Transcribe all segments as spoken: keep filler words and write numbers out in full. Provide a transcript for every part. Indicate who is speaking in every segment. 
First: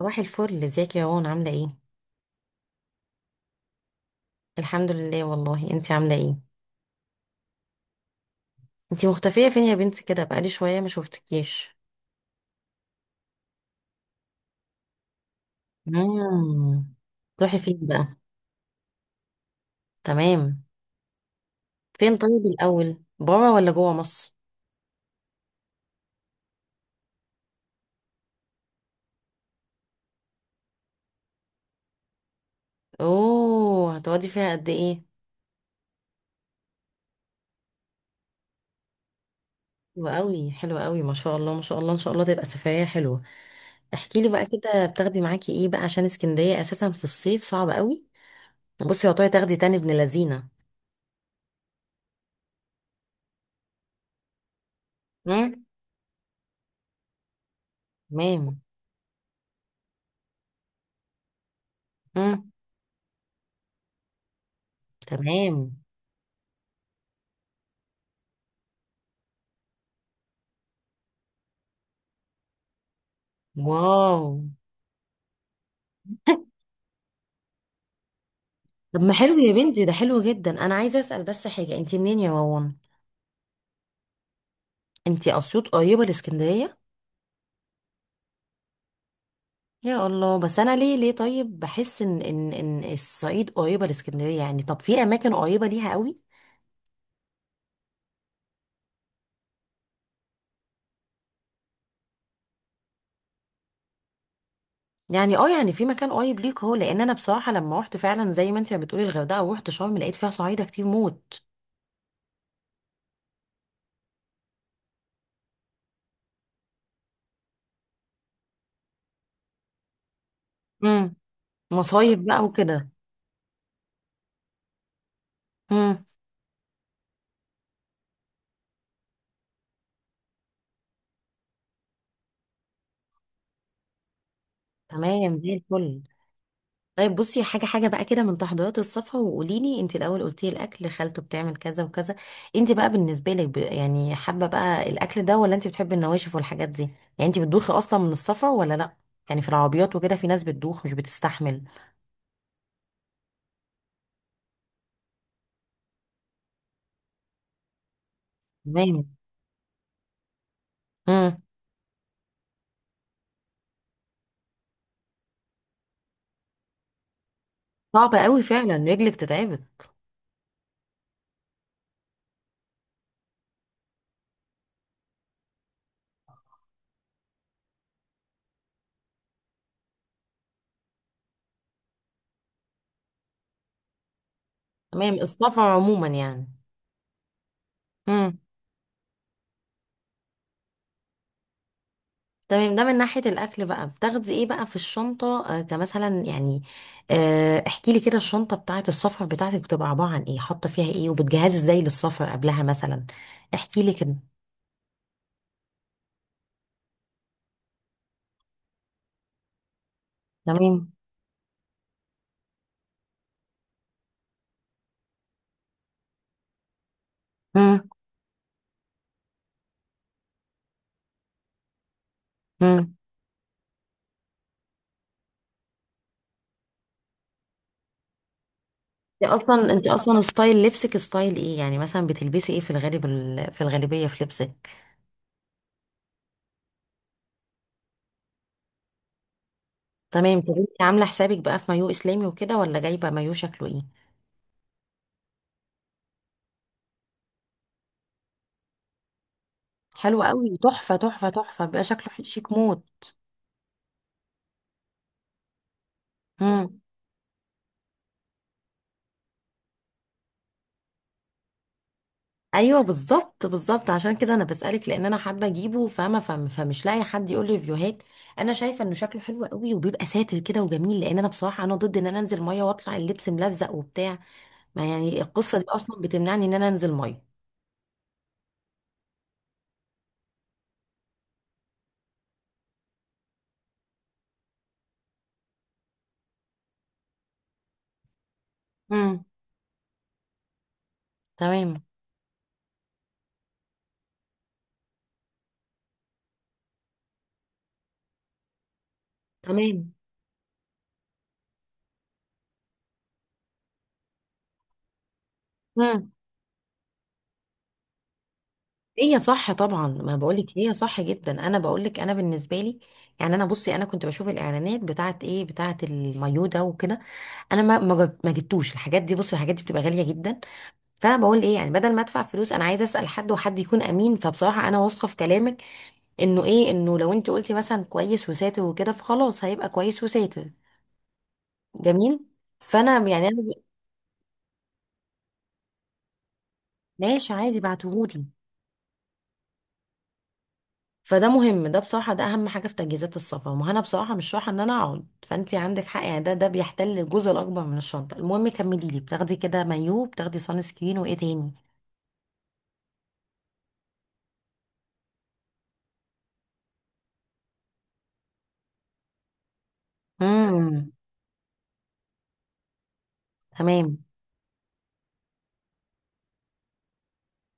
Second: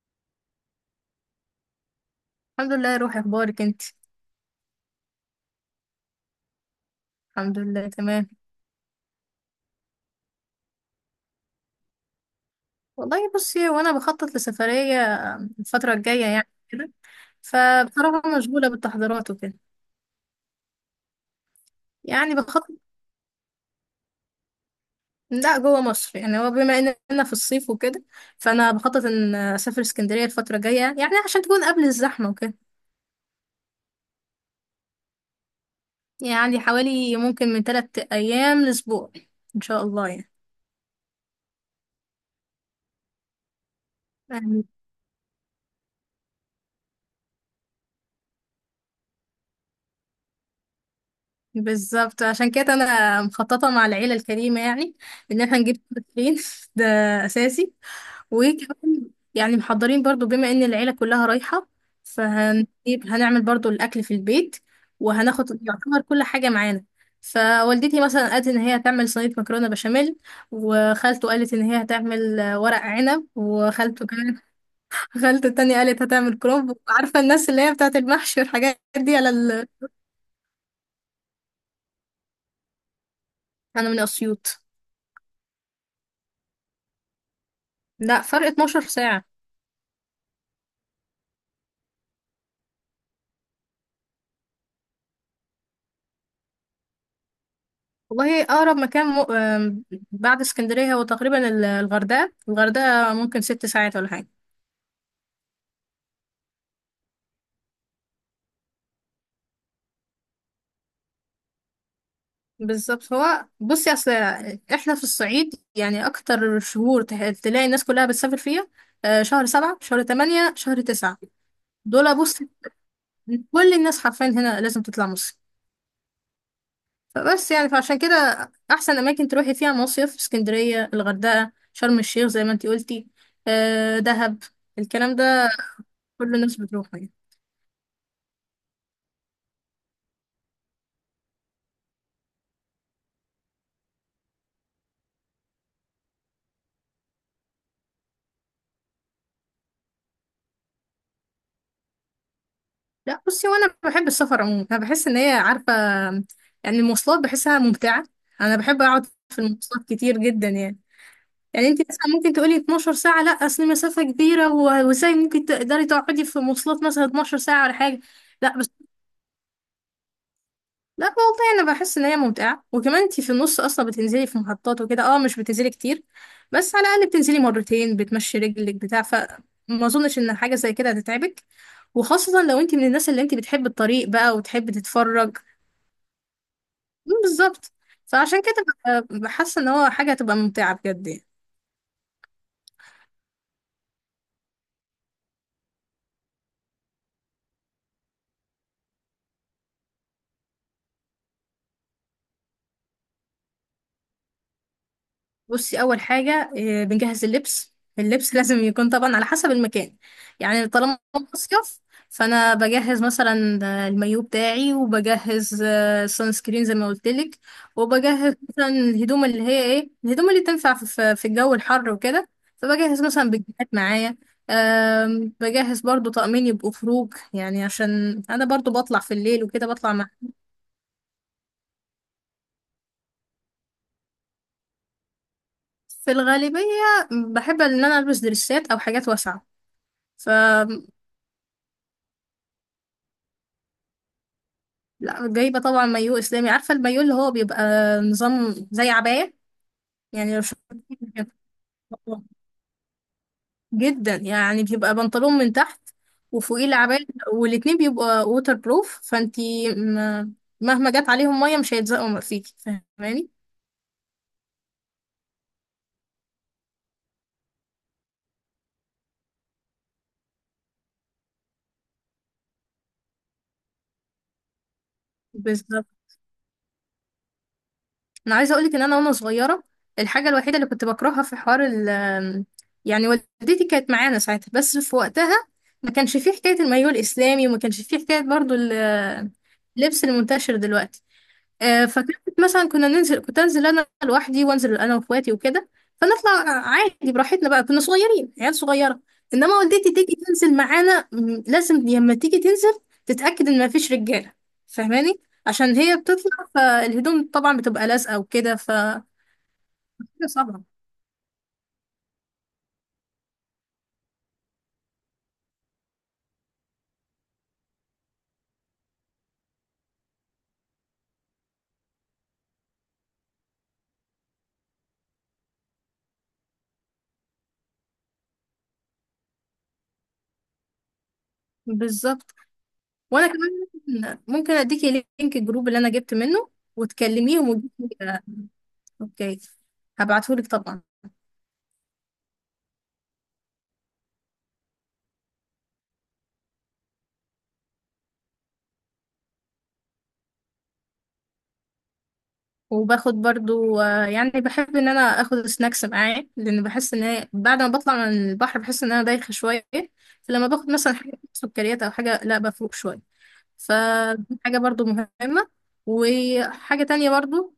Speaker 1: صباح الفل، ازيك يا روان؟ عاملة ايه؟
Speaker 2: الحمد لله يا روحي، اخبارك انت؟
Speaker 1: الحمد لله، والله انتي عاملة ايه؟
Speaker 2: الحمد لله تمام.
Speaker 1: انتي مختفية فين يا بنتي كده؟ بقالي شوية ما شفتكيش.
Speaker 2: والله بصي، وانا بخطط لسفرية الفترة الجاية يعني
Speaker 1: مم.
Speaker 2: كده.
Speaker 1: تروحي فين بقى؟
Speaker 2: فبصراحة مشغولة بالتحضيرات وكده.
Speaker 1: تمام. فين
Speaker 2: يعني
Speaker 1: طيب
Speaker 2: بخطط،
Speaker 1: الأول؟ برا ولا جوا مصر؟
Speaker 2: لا جوه مصر، يعني هو بما اننا في الصيف وكده، فانا بخطط ان اسافر اسكندرية الفترة الجاية يعني عشان تكون قبل الزحمة وكده.
Speaker 1: اوه، هتقعدي فيها قد ايه؟
Speaker 2: يعني حوالي ممكن من ثلاث ايام لاسبوع ان شاء الله
Speaker 1: حلوة
Speaker 2: يعني.
Speaker 1: قوي حلوة قوي، ما شاء الله ما شاء الله، ان شاء الله تبقى سفرية حلوة. احكي لي بقى
Speaker 2: يعني
Speaker 1: كده، بتاخدي معاكي ايه بقى؟ عشان اسكندرية اساسا في الصيف صعب قوي. بصي يا طارق تاخدي تاني ابن لذينة.
Speaker 2: بالظبط، عشان كده انا مخططة مع العيلة الكريمة يعني ان احنا
Speaker 1: مم.
Speaker 2: نجيب فين ده اساسي.
Speaker 1: تمام.
Speaker 2: وكمان يعني محضرين برضو، بما ان العيلة كلها رايحة،
Speaker 1: مم.
Speaker 2: فهنجيب هنعمل برضو الأكل في البيت، وهناخد
Speaker 1: تمام.
Speaker 2: يعتبر كل حاجة معانا. فوالدتي مثلا قالت ان هي هتعمل صينية مكرونة بشاميل، وخالته قالت ان هي هتعمل آه، ورق عنب، وخالته
Speaker 1: واو.
Speaker 2: كمان خالته التانية قالت هتعمل كرومب. عارفة الناس اللي هي بتاعة المحشي والحاجات
Speaker 1: طب ما
Speaker 2: دي على
Speaker 1: حلو يا
Speaker 2: ال...
Speaker 1: بنتي، ده حلو جدا. انا عايزه اسال بس حاجه، انت منين يا وون؟
Speaker 2: انا من أسيوط.
Speaker 1: انت اسيوط قريبه لاسكندريه؟
Speaker 2: لا فرق 12 ساعة.
Speaker 1: يا الله، بس انا ليه ليه طيب بحس ان ان ان الصعيد قريبه لاسكندريه يعني؟ طب في اماكن قريبه ليها قوي.
Speaker 2: والله أقرب مكان م... آم، بعد اسكندرية هو تقريبا ال- الغردقة. الغردقة ممكن ست ساعات ولا حاجة.
Speaker 1: يعني اه يعني في مكان قريب ليك، هو لان انا بصراحه لما رحت فعلا زي ما انت بتقولي الغردقه ورحت شرم لقيت فيها صعايده كتير موت.
Speaker 2: بالظبط، هو بصي اصل احنا في الصعيد يعني اكتر شهور ته- تلاقي الناس كلها بتسافر فيها آه، شهر سبعة شهر تمانية شهر
Speaker 1: امم.
Speaker 2: تسعة دول
Speaker 1: مصايب
Speaker 2: بص،
Speaker 1: بقى وكده.
Speaker 2: كل الناس حرفيا هنا لازم تطلع مصيف.
Speaker 1: امم.
Speaker 2: فبس يعني فعشان كده احسن اماكن تروحي فيها مصيف اسكندرية الغردقة شرم الشيخ زي ما انتي قلتي، آه، دهب، الكلام
Speaker 1: تمام
Speaker 2: ده
Speaker 1: زي الفل.
Speaker 2: كل الناس بتروحه يعني.
Speaker 1: طيب بصي حاجة حاجة بقى كده من تحضيرات الصفحة، وقولي لي انت الأول قلتي الأكل خالته بتعمل كذا وكذا. انت بقى بالنسبة لك ب- يعني حابة بقى الأكل ده، ولا انت بتحبي النواشف والحاجات دي؟ يعني انت بتدوخي أصلا من السفر ولا لأ؟ يعني في العربيات وكده في ناس بتدوخ مش بتستحمل.
Speaker 2: لا بصي، وانا بحب السفر عموما. انا بحس ان هي عارفه، يعني المواصلات بحسها ممتعه. انا بحب
Speaker 1: تمام.
Speaker 2: اقعد في المواصلات كتير جدا يعني.
Speaker 1: امم.
Speaker 2: يعني انت مثلا ممكن تقولي 12 ساعه، لا اصل مسافه كبيره و- وازاي ممكن تقدري تقعدي في مواصلات مثلا 12 ساعه ولا حاجه.
Speaker 1: صعب قوي
Speaker 2: لا بس،
Speaker 1: فعلا، رجلك تتعبك.
Speaker 2: لا والله انا بحس ان هي ممتعه. وكمان انت في النص اصلا بتنزلي في محطات وكده، اه مش بتنزلي كتير. بس على الاقل بتنزلي مرتين بتمشي رجلك بتاع، فما اظنش ان حاجه زي كده هتتعبك، وخاصة لو انت من الناس اللي انت بتحب الطريق بقى وتحب
Speaker 1: تمام،
Speaker 2: تتفرج.
Speaker 1: السفر عموما يعني.
Speaker 2: مم، بالظبط.
Speaker 1: امم.
Speaker 2: فعشان كده ببقى حاسه ان هو حاجه هتبقى ممتعه بجد يعني.
Speaker 1: تمام. ده من ناحية الأكل بقى، بتاخدي إيه بقى في الشنطة آه كمثلا يعني؟ آه احكي لي كده، الشنطة بتاعة السفر بتاعتك بتبقى عبارة عن إيه؟ حاطة فيها إيه؟ وبتجهزي إزاي للسفر قبلها مثلا؟ احكي لي كده.
Speaker 2: بصي اول حاجه، آه، بنجهز اللبس. اللبس لازم يكون طبعا على حسب المكان. يعني
Speaker 1: تمام.
Speaker 2: طالما مصيف، فانا بجهز مثلا آه، المايو بتاعي، وبجهز سان سكرين زي ما قلت لك.
Speaker 1: مم.
Speaker 2: وبجهز مثلا الهدوم اللي هي ايه الهدوم اللي تنفع في في- في الجو الحر وكده.
Speaker 1: مم.
Speaker 2: فبجهز مثلا بجهات معايا. آم، بجهز برضو طقمين يبقوا خروج يعني، عشان انا برضو بطلع في
Speaker 1: انت
Speaker 2: الليل وكده،
Speaker 1: أصلا، أنت
Speaker 2: بطلع مع
Speaker 1: أصلا ستايل لبسك ستايل إيه يعني؟ مثلا بتلبسي إيه في الغالب ال- في الغالبية في لبسك؟
Speaker 2: في الغالبية. بحب ان انا البس دريسات او حاجات واسعة. ف
Speaker 1: تمام. طب أنت عاملة حسابك بقى في مايو إسلامي وكده، ولا جايبة مايو شكله إيه؟
Speaker 2: لا، جايبة طبعا مايو اسلامي. عارفة المايو اللي هو بيبقى نظام زي عباية.
Speaker 1: حلو
Speaker 2: يعني لو
Speaker 1: قوي، تحفة تحفة
Speaker 2: شفتيه
Speaker 1: تحفة، بيبقى شكله شيك موت.
Speaker 2: جدا يعني، بيبقى بنطلون من تحت وفوقيه
Speaker 1: مم.
Speaker 2: العباية، والاتنين بيبقوا ووتر بروف. فانتي م- مهما جت عليهم مية مش هيتزقوا فيكي،
Speaker 1: ايوه
Speaker 2: فاهماني.
Speaker 1: بالظبط بالظبط، عشان كده انا بسالك لان انا حابه اجيبه فاهمه، فم- فمش لاقي حد يقول لي ريفيوهات. انا شايفه انه شكله حلو قوي وبيبقى ساتر كده وجميل، لان انا بصراحه انا ضد ان انا انزل ميه واطلع اللبس ملزق وبتاع. ما يعني القصه دي
Speaker 2: بالظبط.
Speaker 1: اصلا بتمنعني ان انا انزل ميه.
Speaker 2: انا عايزه اقولك ان انا وانا صغيره الحاجه الوحيده اللي كنت بكرهها في حوار ال، يعني والدتي كانت معانا ساعتها، بس في وقتها ما كانش فيه حكايه المايوه الاسلامي، وما كانش فيه حكايه برضو
Speaker 1: امم.
Speaker 2: ال- اللبس المنتشر دلوقتي.
Speaker 1: تمام.
Speaker 2: آه، فكانت مثلا كنا ننزل كنت انزل انا لوحدي، وانزل انا واخواتي وكده فنطلع عادي براحتنا بقى. كنا صغيرين عيال صغيره. انما
Speaker 1: تمام.
Speaker 2: والدتي تيجي تنزل معانا، م، لازم لما تيجي تنزل تتاكد ان مفيش رجاله، فاهماني؟ عشان هي
Speaker 1: امم.
Speaker 2: بتطلع فالهدوم طبعا بتبقى لازقه وكده ف
Speaker 1: هي صح طبعا، ما
Speaker 2: كده
Speaker 1: بقولك
Speaker 2: صعبه.
Speaker 1: هي صح جدا. انا بقولك انا بالنسبه لي يعني انا. بصي انا كنت بشوف الاعلانات بتاعت ايه بتاعت المايو ده وكده. انا ما ما جب- ما جبتوش الحاجات دي، بصي الحاجات دي بتبقى غاليه جدا. فانا بقول ايه يعني، بدل ما ادفع فلوس انا عايزه اسال حد، وحد يكون امين فبصراحه انا واثقه في كلامك. انه ايه، انه لو انت قلتي مثلا كويس وساتر وكده فخلاص هيبقى كويس وساتر. جميل.
Speaker 2: بالظبط.
Speaker 1: فانا
Speaker 2: وانا
Speaker 1: يعني انا.
Speaker 2: كمان ممكن ممكن اديكي لينك الجروب اللي انا جبت منه
Speaker 1: ماشي
Speaker 2: وتكلميهم
Speaker 1: عادي
Speaker 2: وتجيبي- آه،
Speaker 1: بعتهولي.
Speaker 2: اوكي. هبعتهولك طبعا.
Speaker 1: فده مهم، ده بصراحه ده اهم حاجه في تجهيزات السفر. ما انا بصراحه مش رايحه ان انا اقعد، فانت عندك حق يعني. ده ده بيحتل الجزء الاكبر من الشنطه. المهم كملي لي، بتاخدي كده مايو، بتاخدي سان سكرين، وايه تاني؟
Speaker 2: وباخد برضو، آه، يعني بحب ان انا اخد سناكس معايا، لان بحس ان هي بعد ما بطلع من البحر بحس ان انا دايخه شويه. فلما باخد
Speaker 1: امم.
Speaker 2: مثلا حاجه سكريات او حاجه لا بفوق شويه، فدي حاجه برضو مهمه. وحاجه تانية برضو،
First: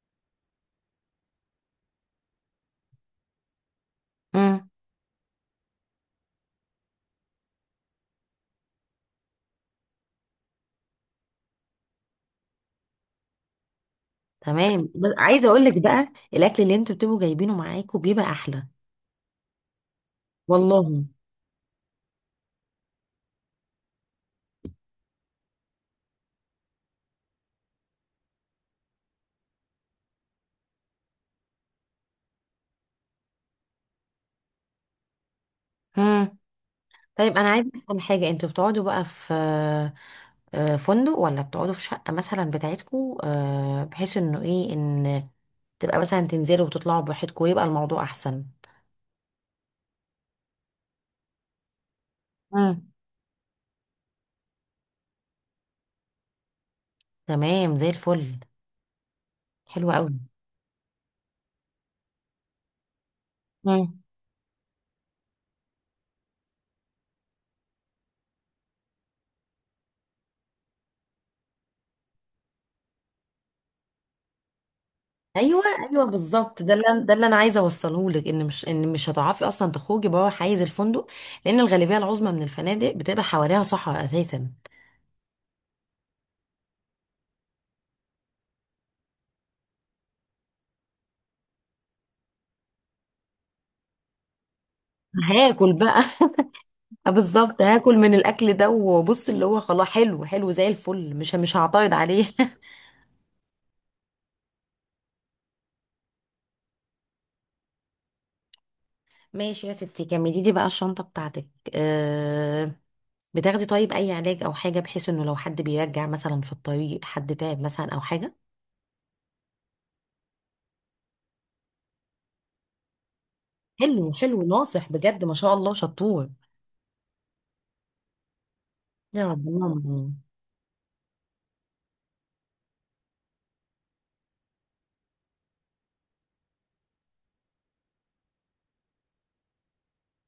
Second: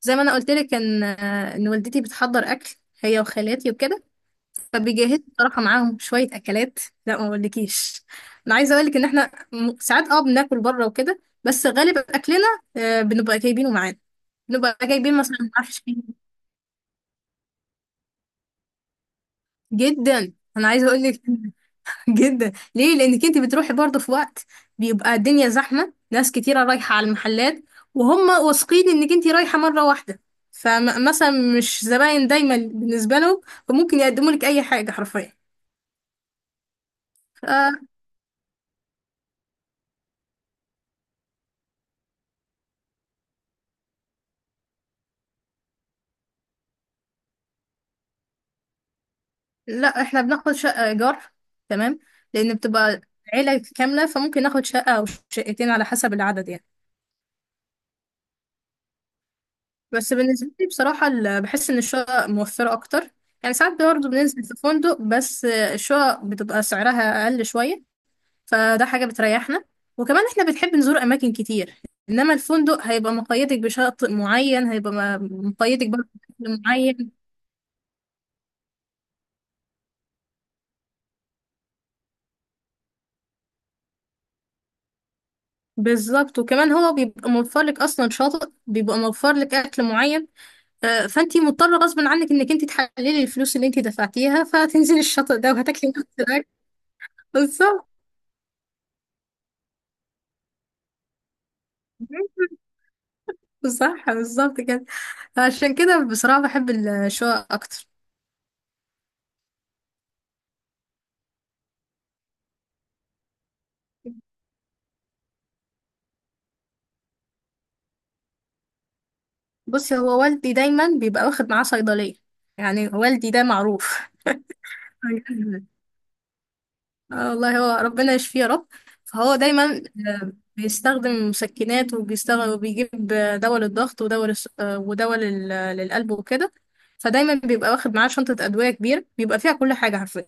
Speaker 2: زي ما انا قلت لك ان آه، ان والدتي بتحضر اكل هي وخالاتي وكده،
Speaker 1: تمام.
Speaker 2: فبيجهزوا بصراحه معاهم شويه اكلات. لا ما اقولكيش، انا عايزه اقول لك ان احنا م- ساعات اه بناكل بره وكده، بس غالب اكلنا آه، بنبقى جايبينه معانا. نبقى
Speaker 1: تمام، بس
Speaker 2: جايبين مثلا
Speaker 1: عايزه اقول لك
Speaker 2: معرفش كام.
Speaker 1: بقى الاكل اللي انتوا بتبقوا جايبينه معاكم بيبقى احلى.
Speaker 2: جدا انا عايزه اقول
Speaker 1: والله.
Speaker 2: لك جدا، ليه؟ لانك انت بتروحي برضه في وقت بيبقى الدنيا زحمه، ناس كتيره رايحه على المحلات، وهم واثقين انك انت رايحه مره واحده، فمثلا مش زباين دايما بالنسبه لهم، فممكن يقدموا لك اي حاجه حرفيا.
Speaker 1: مم. طيب انا عايزه
Speaker 2: ف-
Speaker 1: افهم حاجه، انتوا بتقعدوا بقى في آه، فندق، ولا بتقعدوا في شقه مثلا بتاعتكم، آه، بحيث انه ايه ان تبقى مثلا تنزلوا وتطلعوا براحتكم ويبقى الموضوع احسن؟
Speaker 2: لا احنا بناخد شقه ايجار. تمام. لان
Speaker 1: مم.
Speaker 2: بتبقى عيله كامله، فممكن ناخد شقه او شقتين على حسب العدد يعني.
Speaker 1: تمام زي الفل. حلو
Speaker 2: بس
Speaker 1: قوي.
Speaker 2: بالنسبة لي بصراحة ال- بحس إن الشقق موفرة أكتر. يعني ساعات برضه بننزل في فندق، بس الشقق بتبقى سعرها أقل شوية، فده حاجة بتريحنا. وكمان إحنا بنحب نزور أماكن كتير، إنما الفندق هيبقى مقيدك بشاطئ معين، هيبقى م-
Speaker 1: ايوه.
Speaker 2: مقيدك
Speaker 1: ايوه
Speaker 2: برضه بأكل
Speaker 1: بالظبط، ده اللي أنا-
Speaker 2: معين.
Speaker 1: ده اللي انا عايزه اوصله لك، ان مش ان مش هتعرفي اصلا تخرجي بره حيز الفندق، لان الغالبيه العظمى من الفنادق بتبقى حواليها صحراء اساسا.
Speaker 2: بالظبط. وكمان هو بيبقى موفر لك أصلا شاطئ، بيبقى موفر لك أكل معين. آه، فأنتي مضطرة غصب عنك إنك أنتي تحللي الفلوس اللي أنتي دفعتيها، فتنزلي الشاطئ ده
Speaker 1: هاكل
Speaker 2: وهتاكلي نفس
Speaker 1: بقى.
Speaker 2: الأكل.
Speaker 1: آه بالظبط،
Speaker 2: بالظبط.
Speaker 1: هاكل من الاكل ده وبص اللي هو خلاص حلو حلو زي الفل، مش مش هعترض عليه.
Speaker 2: صح بالظبط كده. عشان كده بصراحة بحب الشقق أكتر.
Speaker 1: ماشي يا ستي، كملي لي بقى الشنطه بتاعتك. أه، بتاخدي طيب اي علاج او حاجه، بحيث انه لو حد بيرجع مثلا في الطريق حد تعب مثلا او حاجه؟
Speaker 2: بصي هو والدي دايما بيبقى واخد معاه صيدلية. يعني والدي ده معروف
Speaker 1: حلو حلو، ناصح بجد ما شاء الله، شطور.
Speaker 2: اه والله هو ربنا يشفيه يا رب.
Speaker 1: يا
Speaker 2: فهو
Speaker 1: رب
Speaker 2: دايما
Speaker 1: اللهم
Speaker 2: آه، بيستخدم مسكنات، وبيستخدم وبيجيب آه، دواء للضغط، ودواء للس- آه، ودواء لل- للقلب وكده. فدايما بيبقى واخد معاه شنطة أدوية كبيرة، بيبقى فيها كل حاجة حرفيا.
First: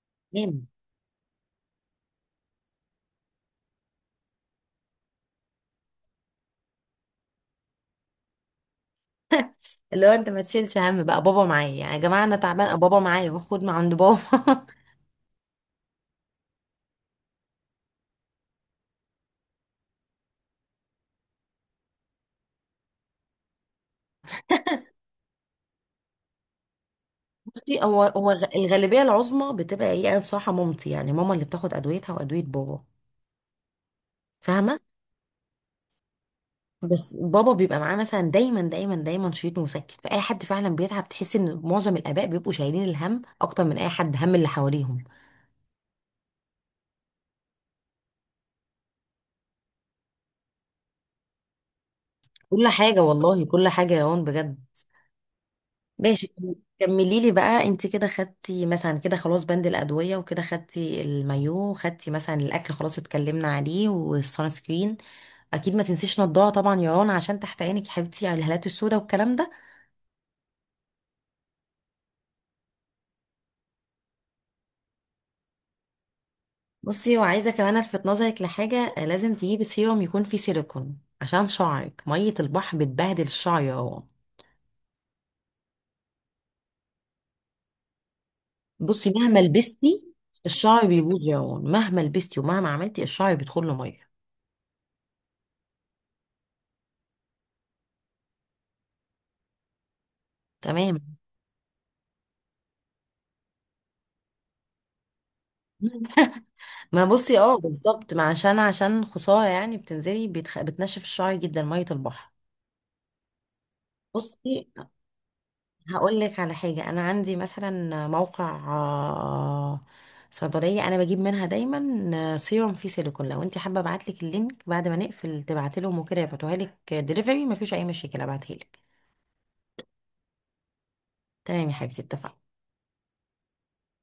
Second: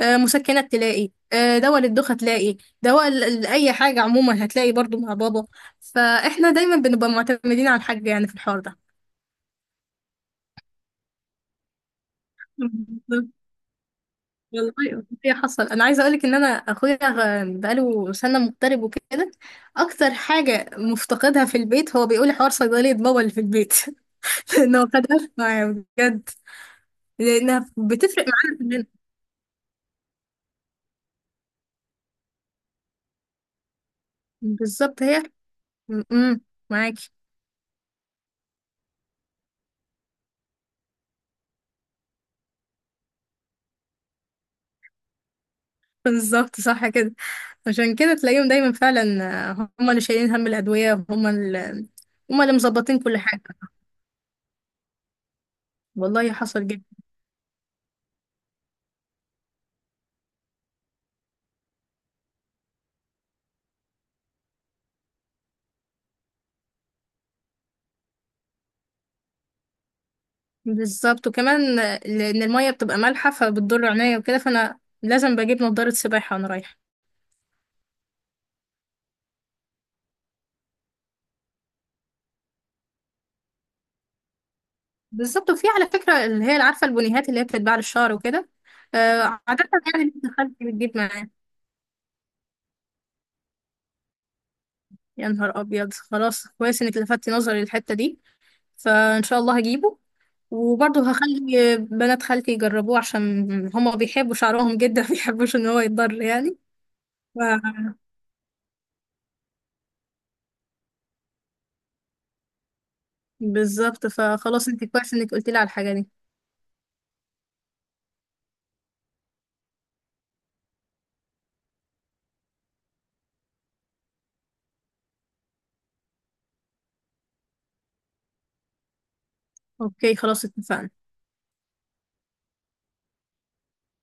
Speaker 2: آه،
Speaker 1: آمين.
Speaker 2: مسكنات، تلاقي آه، دواء للدوخة، تلاقي دواء ل- لأي حاجة عموما هتلاقي برضو مع بابا. فإحنا دايما بنبقى معتمدين على الحاج يعني في الحوار ده.
Speaker 1: اللي هو انت ما تشيلش هم، بقى بابا معايا يعني، يا جماعه انا تعبان بابا معايا،
Speaker 2: بالظبط.
Speaker 1: باخد من عند بابا.
Speaker 2: والله هي حصل. أنا عايزة أقولك إن أنا أخويا غ- بقاله سنة مغترب وكده، أكتر حاجة مفتقدها في البيت هو بيقول حوار صيدلية بابا اللي في البيت. لأنه خدها معايا بجد، لأنها
Speaker 1: بصي، هو
Speaker 2: بتفرق
Speaker 1: هو غ-
Speaker 2: معانا كلنا.
Speaker 1: الغالبيه العظمى بتبقى ايه، انا بصراحه مامتي يعني، ماما اللي بتاخد ادويتها وادويه بابا، فاهمه؟
Speaker 2: بالظبط هي م- م- معاكي.
Speaker 1: بس بابا بيبقى معاه مثلا دايما دايما دايما شريط مسكن، فاي حد فعلا بيتعب. تحس ان معظم الاباء بيبقوا شايلين الهم اكتر من اي حد هم اللي حواليهم.
Speaker 2: بالظبط صح كده. عشان كده تلاقيهم دايما فعلا آه، هم اللي شايلين هم الأدوية، هم اللي هم اللي
Speaker 1: كل
Speaker 2: مظبطين
Speaker 1: حاجه
Speaker 2: كل حاجة.
Speaker 1: والله، كل حاجه يا هون بجد.
Speaker 2: والله
Speaker 1: ماشي.
Speaker 2: حصل جدا.
Speaker 1: كملي لي بقى، انت كده خدتي مثلا كده خلاص بند الادويه وكده، خدتي المايو، خدتي مثلا الاكل خلاص اتكلمنا عليه، والسان سكرين اكيد ما تنسيش نضاره طبعا يا رنا عشان تحت عينك يا حبيبتي على الهالات السوداء والكلام ده.
Speaker 2: بالظبط وكمان آه، لأن المية بتبقى مالحة فبتضر عينيا وكده، فأنا لازم بجيب نضارة سباحة وأنا رايحة.
Speaker 1: بصي، وعايزه كمان الفت نظرك لحاجه، لازم تجيبي سيروم يكون فيه سيليكون عشان شعرك، ميه البحر بتبهدل الشعر يا رنا.
Speaker 2: بالظبط. وفي على فكرة اللي هي عارفة البنيهات اللي هي بتتباع للشعر وكده،
Speaker 1: بصي مهما
Speaker 2: آه، عادة
Speaker 1: لبستي،
Speaker 2: يعني بنت خالتي
Speaker 1: الشعر
Speaker 2: بتجيب
Speaker 1: بيبوظ
Speaker 2: معايا.
Speaker 1: يا رنا، مهما لبستي ومهما عملتي الشعر بيدخل له ميه.
Speaker 2: يا نهار أبيض، خلاص كويس إنك لفتتي نظري للحتة دي، فإن شاء الله هجيبه. وبرضه
Speaker 1: تمام.
Speaker 2: هخلي بنات خالتي يجربوه، عشان هما بيحبوا شعرهم جدا مبيحبوش ان هو يتضر يعني.
Speaker 1: ما بصي
Speaker 2: ف...
Speaker 1: اه بالظبط، ما عشان عشان خسارة يعني، بتنزلي بتخ... بتنشف الشعر جدا مية البحر.
Speaker 2: بالظبط. فخلاص
Speaker 1: بصي،
Speaker 2: انت كويس انك قلتي لي على الحاجة دي.
Speaker 1: هقول لك على حاجة، أنا عندي مثلا موقع آه، صيدلية أنا بجيب منها دايما آه، سيروم فيه سيليكون، لو أنت حابة أبعتلك اللينك بعد ما نقفل تبعتلهم وكده يبعتوها لك دليفري مفيش أي مشكلة أبعتهالك.
Speaker 2: اوكي خلاص اتفقنا.
Speaker 1: تمام يا حبيبتي اتفقنا.